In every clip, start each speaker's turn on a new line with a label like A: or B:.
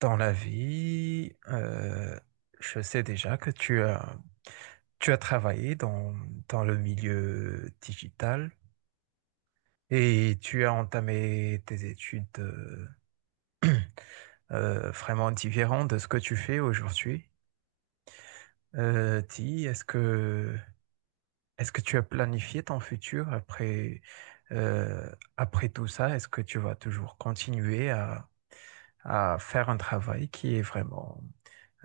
A: Dans la vie, je sais déjà que tu as travaillé dans le milieu digital et tu as entamé tes études vraiment différentes de ce que tu fais aujourd'hui. Dis, est-ce que tu as planifié ton futur après, euh, après tout ça? Est-ce que tu vas toujours continuer à faire un travail qui est vraiment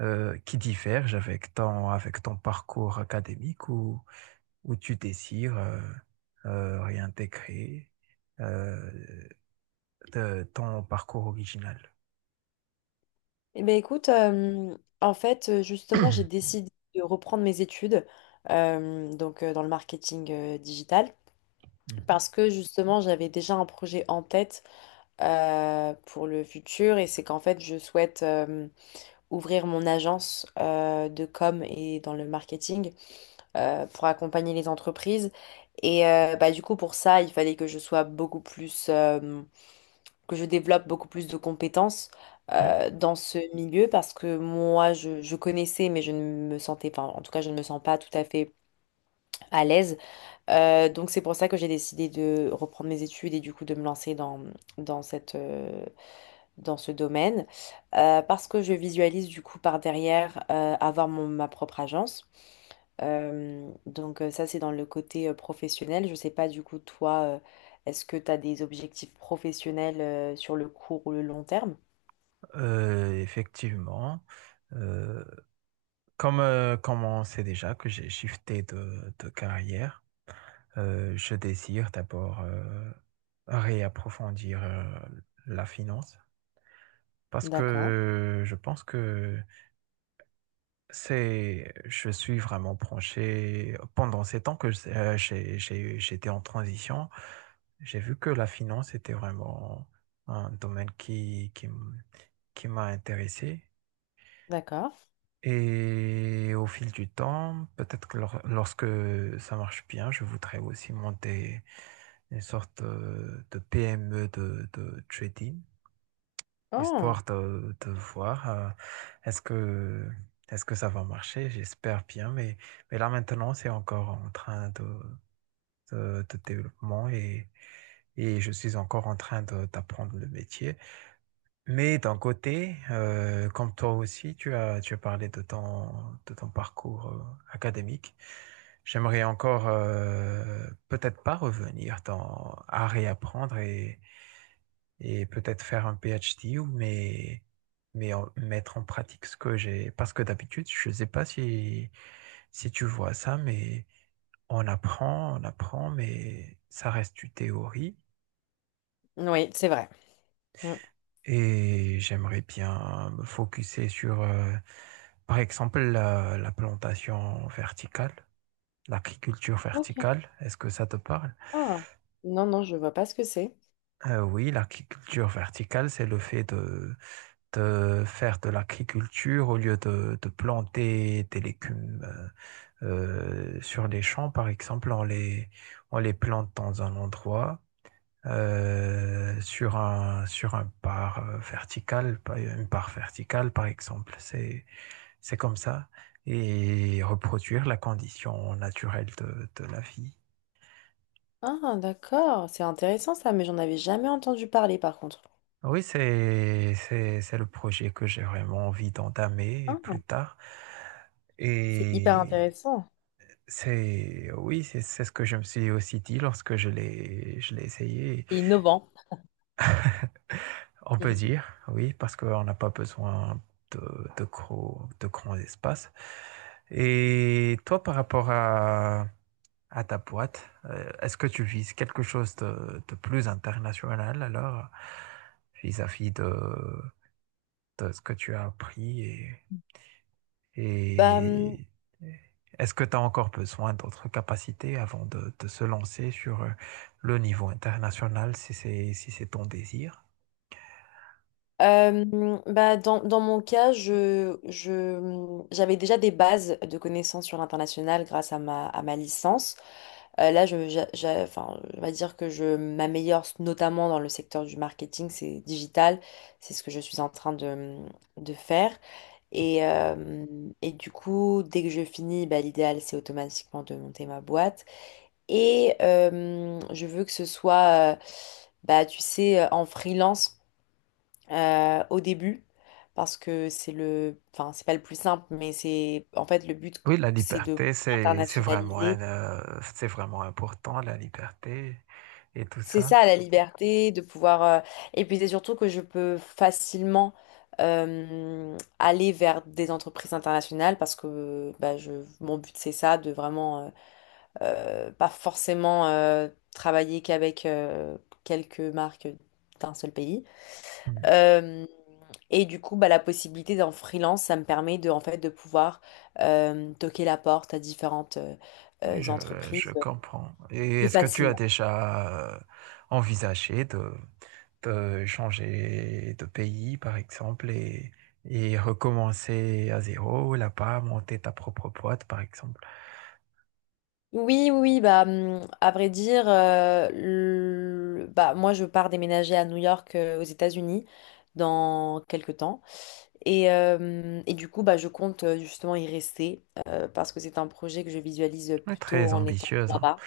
A: qui divergent avec avec ton parcours académique où tu désires réintégrer euh, ton parcours original.
B: Eh ben écoute, en fait, justement, j'ai décidé de reprendre mes études donc dans le marketing digital
A: Mhm.
B: parce que justement, j'avais déjà un projet en tête, pour le futur. Et c'est qu'en fait, je souhaite ouvrir mon agence de com et dans le marketing, pour accompagner les entreprises. Et bah, du coup, pour ça, il fallait que je sois beaucoup plus que je développe beaucoup plus de compétences
A: Ouais.
B: dans ce milieu, parce que moi, je connaissais, mais je ne me sentais, enfin, en tout cas, je ne me sens pas tout à fait à l'aise. Donc, c'est pour ça que j'ai décidé de reprendre mes études et du coup de me lancer dans, dans cette, dans ce domaine, parce que je visualise du coup par derrière avoir ma propre agence. Donc, ça, c'est dans le côté professionnel. Je sais pas du coup, toi, est-ce que tu as des objectifs professionnels sur le court ou le long terme?
A: Effectivement, euh, comme on sait déjà que j'ai shifté de carrière, je désire d'abord réapprofondir la finance parce
B: D'accord,
A: que je pense que c'est, je suis vraiment branché. Pendant ces temps que j'étais en transition, j'ai vu que la finance était vraiment un domaine qui m'a intéressé.
B: d'accord.
A: Et au fil du temps, peut-être que lorsque ça marche bien, je voudrais aussi monter une sorte de PME de trading,
B: Oh,
A: histoire de voir est-ce que, est-ce que ça va marcher. J'espère bien, mais là maintenant, c'est encore en train de développement et je suis encore en train d'apprendre le métier. Mais d'un côté, comme toi aussi, tu as parlé de de ton parcours académique. J'aimerais encore peut-être pas revenir dans, à réapprendre et peut-être faire un PhD ou mais en- mettre en pratique ce que j'ai, parce que d'habitude je ne sais pas si si tu vois ça, mais on apprend on apprend, mais ça reste du théorie,
B: oui, c'est vrai. Mm.
A: et j'aimerais bien me focuser sur par exemple la plantation verticale, l'agriculture
B: Ok.
A: verticale, est-ce que ça te parle?
B: Ah. Non, non, je vois pas ce que c'est.
A: Oui, l'agriculture verticale, c'est le fait de faire de l'agriculture au lieu de planter des légumes sur les champs, par exemple, on les plante dans un endroit, sur sur un une part verticale, par exemple. C'est comme ça. Et reproduire la condition naturelle de la vie.
B: Ah, d'accord. C'est intéressant ça, mais j'en avais jamais entendu parler par contre.
A: Oui, c'est le projet que j'ai vraiment envie d'entamer
B: Ah,
A: plus tard.
B: c'est hyper
A: Et
B: intéressant
A: c'est oui, c'est ce que je me suis aussi dit lorsque je l'ai essayé.
B: et innovant.
A: On peut dire oui, parce qu'on n'a pas besoin de de gros de grands espaces. Et toi, par rapport à ta boîte, est-ce que tu vises quelque chose de plus international, alors, vis-à-vis de ce que tu as appris?
B: Bah,
A: Et est-ce que tu as encore besoin d'autres capacités avant de se lancer sur le niveau international, si c'est ton désir?
B: Bah dans, dans mon cas, je j'avais déjà des bases de connaissances sur l'international grâce à ma licence. Là, je, enfin, on va dire que je m'améliore notamment dans le secteur du marketing, c'est digital, c'est ce que je suis en train de, mmh, de faire. Et, euh, et du coup, dès que je finis, bah, l'idéal, c'est automatiquement de monter ma boîte. Et je veux que ce soit, bah, tu sais, en freelance au début, parce que c'est le, enfin c'est pas le plus simple, mais c'est en fait le but,
A: Oui, la
B: c'est de
A: liberté, c'est vraiment,
B: internationaliser.
A: c'est vraiment important, la liberté et tout
B: C'est
A: ça.
B: ça la liberté, de pouvoir. Et puis c'est surtout que je peux facilement aller vers des entreprises internationales parce que bah, je... mon but c'est ça, de vraiment pas forcément travailler qu'avec quelques marques d'un seul pays.
A: Hmm.
B: Euh, et du coup, bah, la possibilité d'en freelance, ça me permet de, en fait, de pouvoir toquer la porte à différentes
A: Oui, je
B: entreprises
A: comprends. Et
B: plus
A: est-ce que tu as
B: facilement.
A: déjà envisagé de changer de pays, par exemple, et recommencer à zéro, là-bas, monter ta propre boîte, par exemple?
B: Oui, oui, oui, bah, à vrai dire, bah, moi, je pars déménager à New York, aux États-Unis, dans quelques temps. Et du coup, bah, je compte justement y rester, parce que c'est un projet que je visualise
A: Oui,
B: plutôt
A: très
B: en étant
A: ambitieuse, hein.
B: là-bas.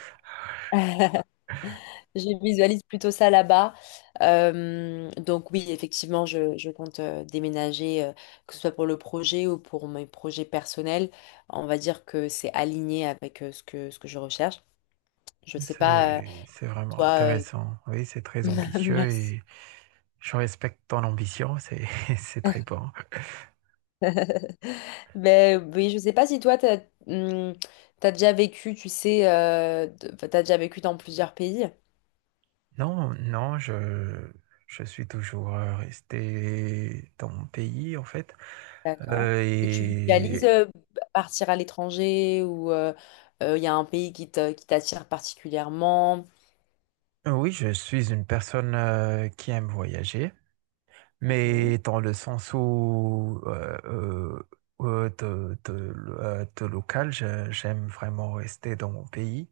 B: Je visualise plutôt ça là-bas. Donc oui, effectivement, je compte déménager, que ce soit pour le projet ou pour mes projets personnels. On va dire que c'est aligné avec ce que je recherche. Je sais pas,
A: C'est vraiment
B: toi... euh,
A: intéressant. Oui, c'est très ambitieux
B: Merci.
A: et je respecte ton ambition, c'est, c'est très bon.
B: Ben oui, je sais pas si toi, t'as, hum, t'as déjà vécu, tu sais, enfin, t'as déjà vécu dans plusieurs pays.
A: Non, non, je suis toujours resté dans mon pays, en fait.
B: D'accord. Et tu visualises
A: Et
B: partir à l'étranger ou il y a un pays qui t'attire particulièrement?
A: oui, je suis une personne qui aime voyager,
B: Mhm.
A: mais dans le sens où euh, de, de, de local, j'aime vraiment rester dans mon pays.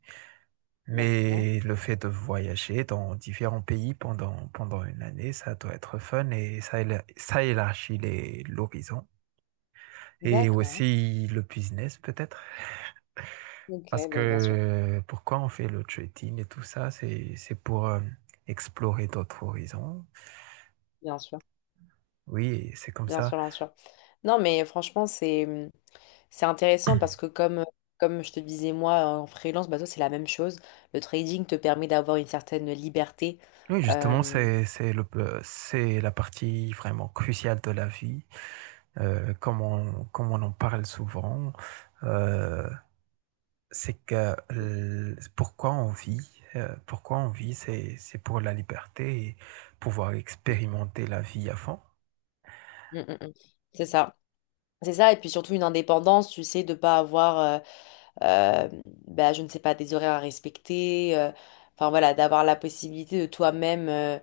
B: D'accord.
A: Mais le fait de voyager dans différents pays pendant une année, ça doit être fun, et ça, ça élargit l'horizon. Et
B: D'accord.
A: aussi le business peut-être,
B: Ok,
A: parce
B: ben, bien sûr.
A: que pourquoi on fait le trading et tout ça, c'est pour explorer d'autres horizons.
B: Bien sûr.
A: Oui, c'est comme
B: Bien
A: ça.
B: sûr, bien sûr. Non, mais franchement, c'est c'est intéressant parce que comme, comme je te disais, moi, en freelance, bah, toi, c'est la même chose. Le trading te permet d'avoir une certaine liberté.
A: Oui, justement,
B: Euh,
A: c'est le c'est la partie vraiment cruciale de la vie, comme on en parle souvent. euh, c'est que pourquoi on vit, c'est pour la liberté, et pouvoir expérimenter la vie à fond.
B: Mm, mm, mm. C'est ça. C'est ça, et puis surtout une indépendance, tu sais, de pas avoir euh, bah, je ne sais pas, des horaires à respecter, enfin voilà, d'avoir la possibilité de toi-même euh,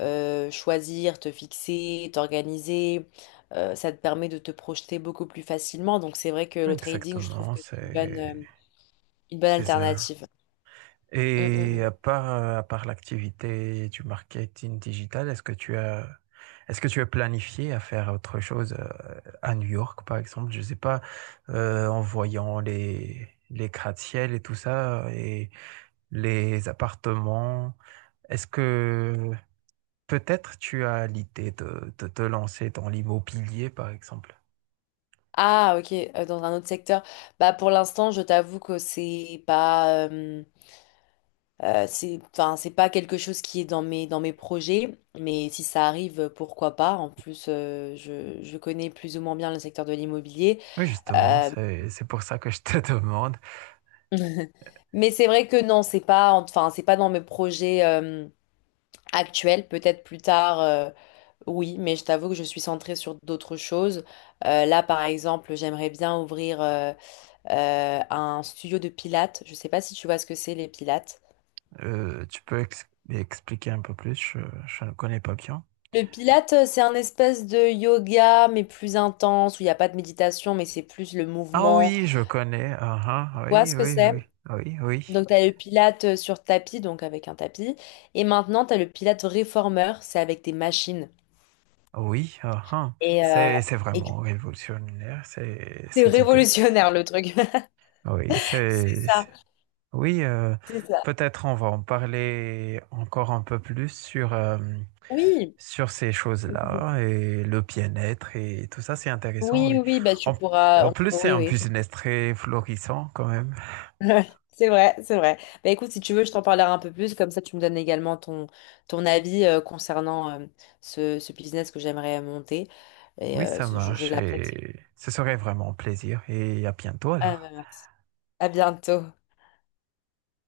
B: euh, choisir, te fixer, t'organiser, ça te permet de te projeter beaucoup plus facilement. Donc c'est vrai que le trading, je trouve
A: Exactement,
B: que c'est une bonne
A: c'est ça.
B: alternative. Mm, mm,
A: Et
B: mm.
A: à part l'activité du marketing digital, est-ce que tu as est-ce que tu as planifié à faire autre chose à New York, par exemple? Je sais pas, en voyant les gratte-ciel et tout ça et les appartements. Est-ce que peut-être tu as l'idée de te lancer dans l'immobilier, par exemple.
B: Ah, ok, dans un autre secteur. Bah, pour l'instant, je t'avoue que c'est pas. C'est, enfin, c'est pas quelque chose qui est dans mes projets, mais si ça arrive, pourquoi pas. En plus, je connais plus ou moins bien le secteur de l'immobilier.
A: Oui, justement,
B: Euh,
A: c'est pour ça que je te demande.
B: mais c'est vrai que non, c'est pas, enfin, c'est pas dans mes projets, actuels. Peut-être plus tard, oui, mais je t'avoue que je suis centrée sur d'autres choses. Là, par exemple, j'aimerais bien ouvrir, un studio de pilates. Je sais pas si tu vois ce que c'est, les pilates.
A: Tu peux expliquer un peu plus, je ne connais pas bien.
B: Le Pilate, c'est un espèce de yoga, mais plus intense, où il n'y a pas de méditation, mais c'est plus le
A: Ah
B: mouvement.
A: oui, je connais. Ah
B: Tu
A: ah,
B: vois ce
A: oui,
B: que
A: oui,
B: c'est?
A: oui, oui, oui.
B: Donc, tu as le Pilate sur tapis, donc avec un tapis. Et maintenant, tu as le Pilate réformeur, c'est avec des machines.
A: Oui, ah ah.
B: Et, euh,
A: C'est
B: et du
A: vraiment
B: coup,
A: révolutionnaire, c'est,
B: c'est
A: cette idée.
B: révolutionnaire, le truc.
A: Oui,
B: C'est ça,
A: oui,
B: c'est ça.
A: peut-être on va en parler encore un peu plus sur,
B: Oui.
A: sur ces
B: Oui,
A: choses-là et le bien-être et tout ça, c'est intéressant, oui.
B: oui, oui, bah tu
A: En,
B: pourras.
A: en plus,
B: On
A: c'est
B: oui,
A: un
B: oui,
A: business très florissant quand même.
B: ouais, c'est vrai, c'est vrai. Bah écoute, si tu veux, je t'en parlerai un peu plus, comme ça tu me donnes également ton, ton avis concernant ce, ce business que j'aimerais monter. Et
A: Oui, ça
B: je
A: marche
B: l'apprécie.
A: et ce serait vraiment un plaisir, et à bientôt
B: Ah,
A: alors.
B: bah, merci. À bientôt.